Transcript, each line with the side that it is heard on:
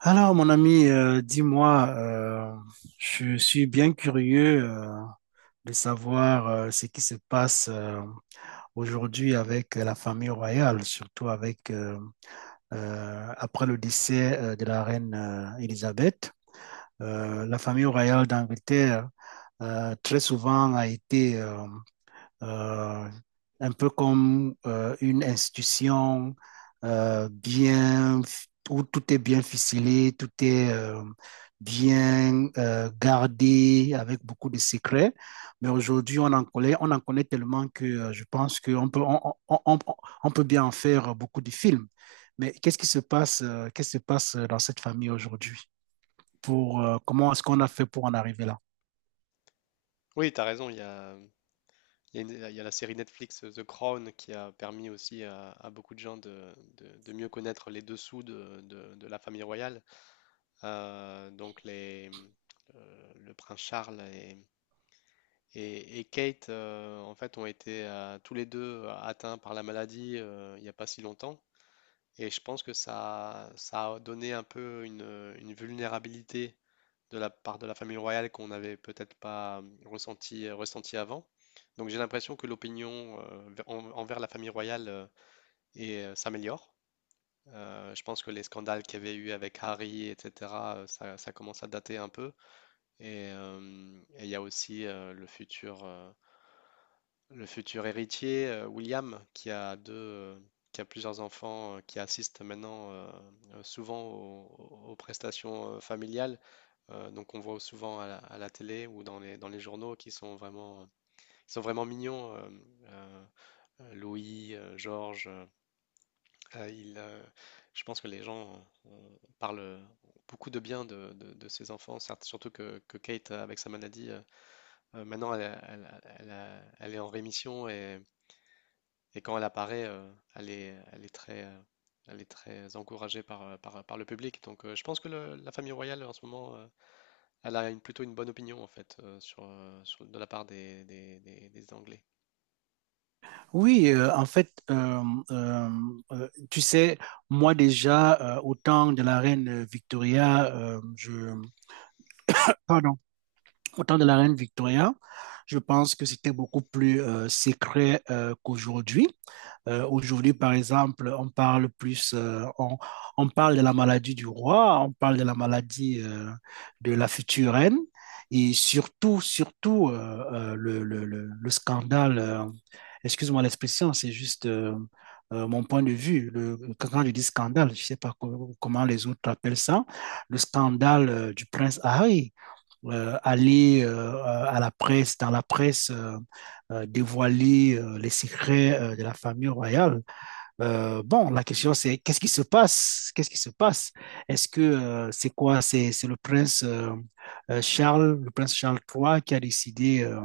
right: Alors, mon ami, dis-moi, je suis bien curieux de savoir ce qui se passe aujourd'hui avec la famille royale, surtout avec après le décès de la reine Élisabeth. La famille royale d'Angleterre très souvent a été euh, un peu comme une institution bien, où tout est bien ficelé, tout est bien gardé avec beaucoup de secrets. Mais aujourd'hui, on en connaît tellement que je pense qu'on peut, on- on- on peut bien en faire beaucoup de films. Mais qu'est-ce qui se passe, qu'est-ce qui se passe dans cette famille aujourd'hui? Comment est-ce qu'on a fait pour en arriver là?
left: Oui, t'as raison, il y a une- il y a la série Netflix The Crown qui a permis aussi à beaucoup de gens de, de mieux connaître les dessous de, de la famille royale. Euh, donc les, le prince Charles et, et Kate, en fait, ont été tous les deux atteints par la maladie il n'y a pas si longtemps. Et je pense que ça a donné un peu une vulnérabilité de la part de la famille royale qu'on n'avait peut-être pas ressenti, ressenti avant. Donc j'ai l'impression que l'opinion envers la famille royale s'améliore. Je pense que les scandales qu'il y avait eu avec Harry, etc., ça, ça commence à dater un peu. Et il y a aussi le futur héritier, William, qui a qui a plusieurs enfants, qui assistent maintenant souvent aux, aux prestations familiales. Donc on voit souvent à la télé ou dans les journaux qui sont vraiment, ils sont vraiment mignons. Euh, Louis, Georges, euh, il, euh, je pense que les gens parlent beaucoup de bien de ces enfants, surtout que Kate, avec sa maladie, maintenant elle elle elle est en rémission et quand elle apparaît, elle est très... elle est très encouragée par, par, par le public. Donc, je pense que la famille royale en ce moment elle a une, plutôt une bonne opinion en fait sur, de la part des, des Anglais.
right: Oui, euh, tu sais, moi déjà, au temps de la reine Victoria, pardon, au temps de la reine Victoria, je pense que c'était beaucoup plus secret qu'aujourd'hui. Aujourd'hui, par exemple, on parle de la maladie du roi, on parle de la maladie de la future reine et surtout, le scandale, excuse-moi l'expression, c'est juste mon point de vue. Quand je dis scandale, je ne sais pas comment les autres appellent ça, le scandale du prince Harry aller à la presse, dans la presse, dévoiler les secrets de la famille royale. Bon, la question c'est qu'est-ce qui se passe? Qu'est-ce qui se passe? Est-ce que c'est quoi? C'est le prince le prince Charles III qui a décidé euh,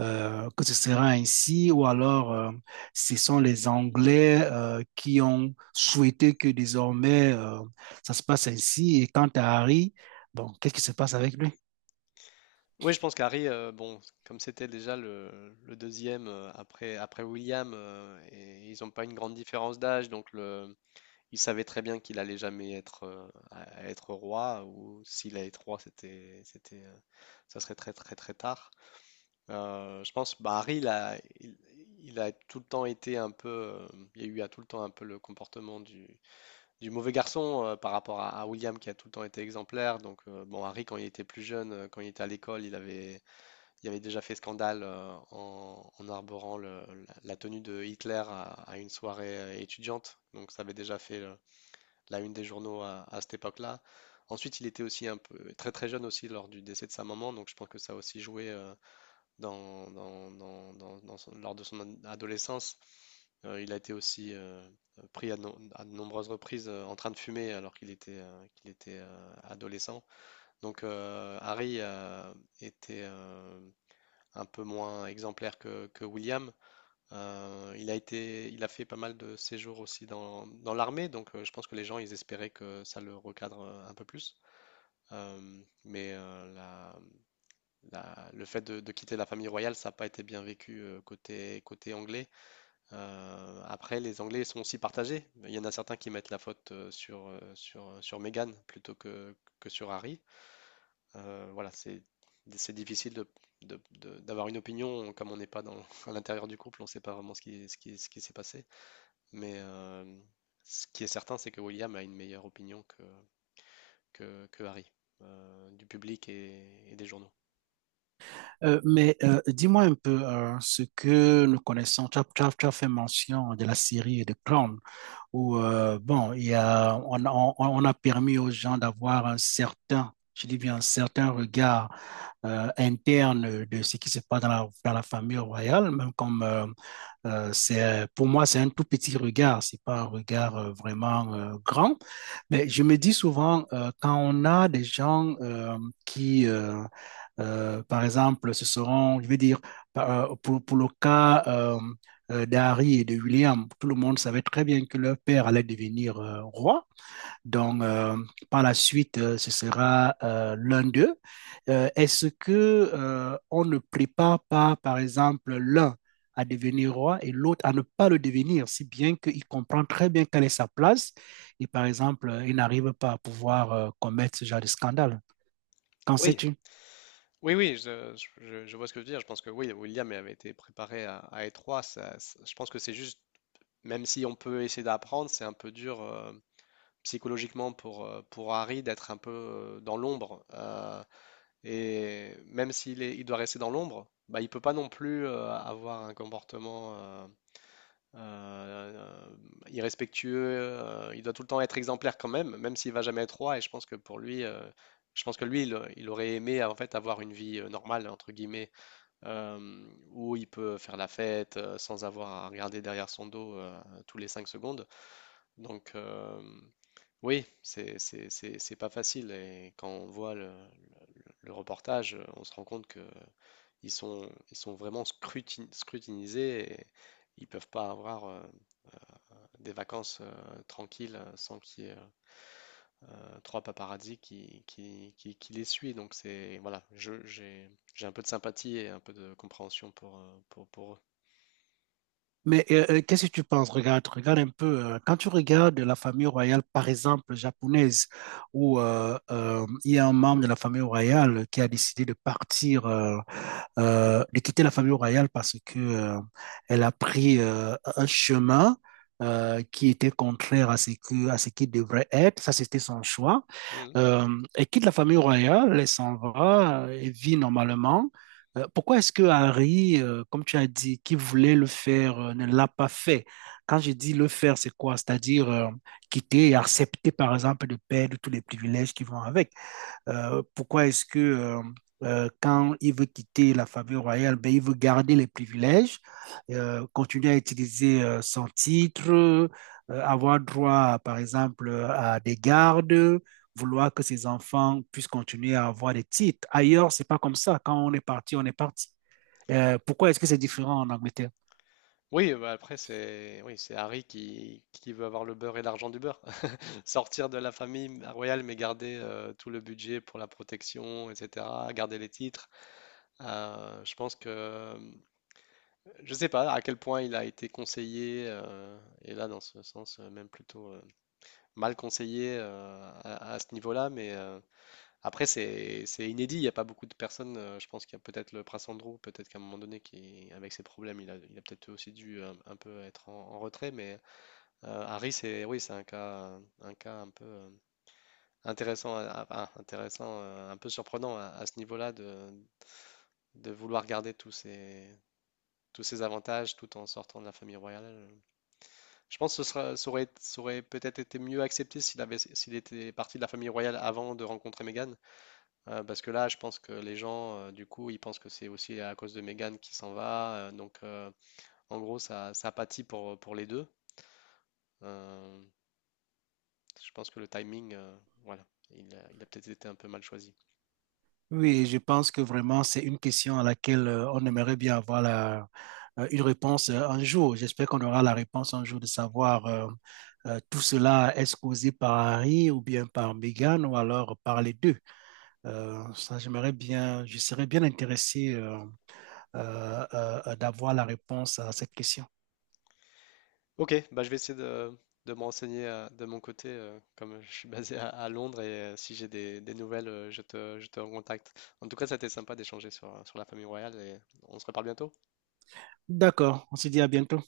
right: euh, que ce sera ainsi, ou alors ce sont les Anglais qui ont souhaité que désormais ça se passe ainsi. Et quant à Harry, bon, qu'est-ce qui se passe avec lui?
left: Oui, je pense qu'Harry, bon, comme c'était déjà le deuxième après, après William, et ils n'ont pas une grande différence d'âge, il savait très bien qu'il allait jamais être, à être roi, ou s'il allait être roi, c'était, c'était, ça serait très très très tard. Je pense, bah, Harry, il a tout le temps été un peu, il y a eu à tout le temps un peu le comportement du mauvais garçon par rapport à William qui a tout le temps été exemplaire. Donc, bon, Harry, quand il était plus jeune, quand il était à l'école, il avait déjà fait scandale en, en arborant la tenue de Hitler à une soirée étudiante. Donc, ça avait déjà fait la une des journaux à cette époque-là. Ensuite, il était aussi un peu très très jeune aussi lors du décès de sa maman, donc je pense que ça a aussi joué dans, dans lors de son adolescence. Il a été aussi pris à, à de nombreuses reprises en train de fumer alors qu'il était adolescent. Donc Harry était un peu moins exemplaire que William. Il a fait pas mal de séjours aussi dans, dans l'armée, donc je pense que les gens ils espéraient que ça le recadre un peu plus. Euh, mais euh, la- le fait de quitter la famille royale, ça n'a pas été bien vécu côté, côté anglais. Après, les Anglais sont aussi partagés. Il y en a certains qui mettent la faute sur, sur, sur Meghan plutôt que sur Harry. Voilà, c'est difficile de, d'avoir une opinion comme on n'est pas dans, à l'intérieur du couple, on ne sait pas vraiment ce qui, ce qui, ce qui s'est passé. Mais euh, Ce qui est certain, c'est que William a une meilleure opinion que Harry, du public et des journaux.
right: Mais dis-moi un peu ce que nous connaissons. Tu as, tu as- tu as fait mention de la série de Crown où bon, il y a, on a permis aux gens d'avoir un certain, je dis bien un certain regard interne de ce qui se passe dans la famille royale, même comme c'est, pour moi, c'est un tout petit regard, c'est pas un regard vraiment grand. Mais je me dis souvent, quand on a des gens qui, par exemple, ce seront, je vais dire, par- pour le cas d'Harry et de William, tout le monde savait très bien que leur père allait devenir roi. Donc, par la suite, ce sera l'un d'eux. Est-ce que on ne prépare pas, par exemple, l'un à devenir roi et l'autre à ne pas le devenir, si bien qu'il comprend très bien quelle est sa place et par exemple, il n'arrive pas à pouvoir commettre ce genre de scandale. Qu'en
left: Oui,
right: sais-tu
left: Oui, oui, je, je vois ce que tu veux dire. Je pense que oui, William avait été préparé à étroit. Je pense que c'est juste. Même si on peut essayer d'apprendre, c'est un peu dur psychologiquement pour Harry d'être un peu dans l'ombre. Et même s'il est, il doit rester dans l'ombre, bah, il peut pas non plus avoir un comportement euh, irrespectueux. Il doit tout le temps être exemplaire quand même, même s'il va jamais être roi. Et je pense que pour lui, je pense que lui, il aurait aimé en fait avoir une vie normale entre guillemets, euh, où il peut faire la fête sans avoir à regarder derrière son dos tous les cinq secondes. Donc, oui, c'est pas facile. Et quand on voit le reportage, on se rend compte que ils sont vraiment scrutinisés et ils peuvent pas avoir des vacances tranquilles sans qu'il y ait trois paparazzi qui, qui les suivent. Donc, c'est, voilà, j'ai un peu de sympathie et un peu de compréhension pour eux.
right: Mais qu'est-ce que tu penses? Regarde, regarde un peu. Quand tu regardes la famille royale, par exemple, japonaise, où il y a un membre de la famille royale qui a décidé de partir, de quitter la famille royale parce que elle a pris un chemin qui était contraire à ce que, à ce qui devrait être. Ça, c'était son choix
left: Mhm.
right: et quitte la famille royale, elle s'en va et vit normalement. Pourquoi est-ce que Harry, comme tu as dit, qui voulait le faire, ne l'a pas fait? Quand je dis le faire, c'est quoi? C'est-à-dire quitter et accepter, par exemple, de perdre tous les privilèges qui vont avec. Pourquoi est-ce que quand il veut quitter la famille royale, ben, il veut garder les privilèges, continuer à utiliser son titre, avoir droit, par exemple, à des gardes, vouloir que ses enfants puissent continuer à avoir des titres. Ailleurs, c'est pas comme ça. Quand on est parti, on est parti. Pourquoi est-ce que c'est différent en Angleterre?
left: Oui, bah après, c'est oui, c'est Harry qui veut avoir le beurre et l'argent du beurre. Sortir de la famille royale, mais garder tout le budget pour la protection, etc., garder les titres. Euh, je pense que euh, je sais pas à quel point il a été conseillé, et là, dans ce sens, même plutôt mal conseillé à ce niveau-là, après, c'est inédit, il n'y a pas beaucoup de personnes. Je pense qu'il y a peut-être le prince Andrew, peut-être qu'à un moment donné, qui, avec ses problèmes, il a peut-être aussi dû un peu être en, en retrait, Harry, c'est oui, c'est un cas, un cas un peu. Intéressant, intéressant, un peu surprenant à ce niveau-là de vouloir garder tous ces avantages tout en sortant de la famille royale. Je pense que ça aurait peut-être été mieux accepté s'il avait, s'il était parti de la famille royale avant de rencontrer Meghan, parce que là, je pense que les gens, du coup, ils pensent que c'est aussi à cause de Meghan qui s'en va. En gros, ça pâtit pour les deux. Euh, je pense que le timing, voilà, il a peut-être été un peu mal choisi.
right: Oui, je pense que vraiment, c'est une question à laquelle on aimerait bien avoir la, une réponse un jour. J'espère qu'on aura la réponse un jour de savoir tout cela est-ce causé par Harry ou bien par Meghan ou alors par les deux. Ça, j'aimerais bien, je serais bien intéressé d'avoir la réponse à cette question.
left: Ok, bah je vais essayer de me renseigner de mon côté, comme je suis basé à Londres, et si j'ai des nouvelles, je te recontacte. En tout cas, ça a été sympa d'échanger sur, sur la famille royale, et on se reparle bientôt.
right: D'accord, on se dit à bientôt.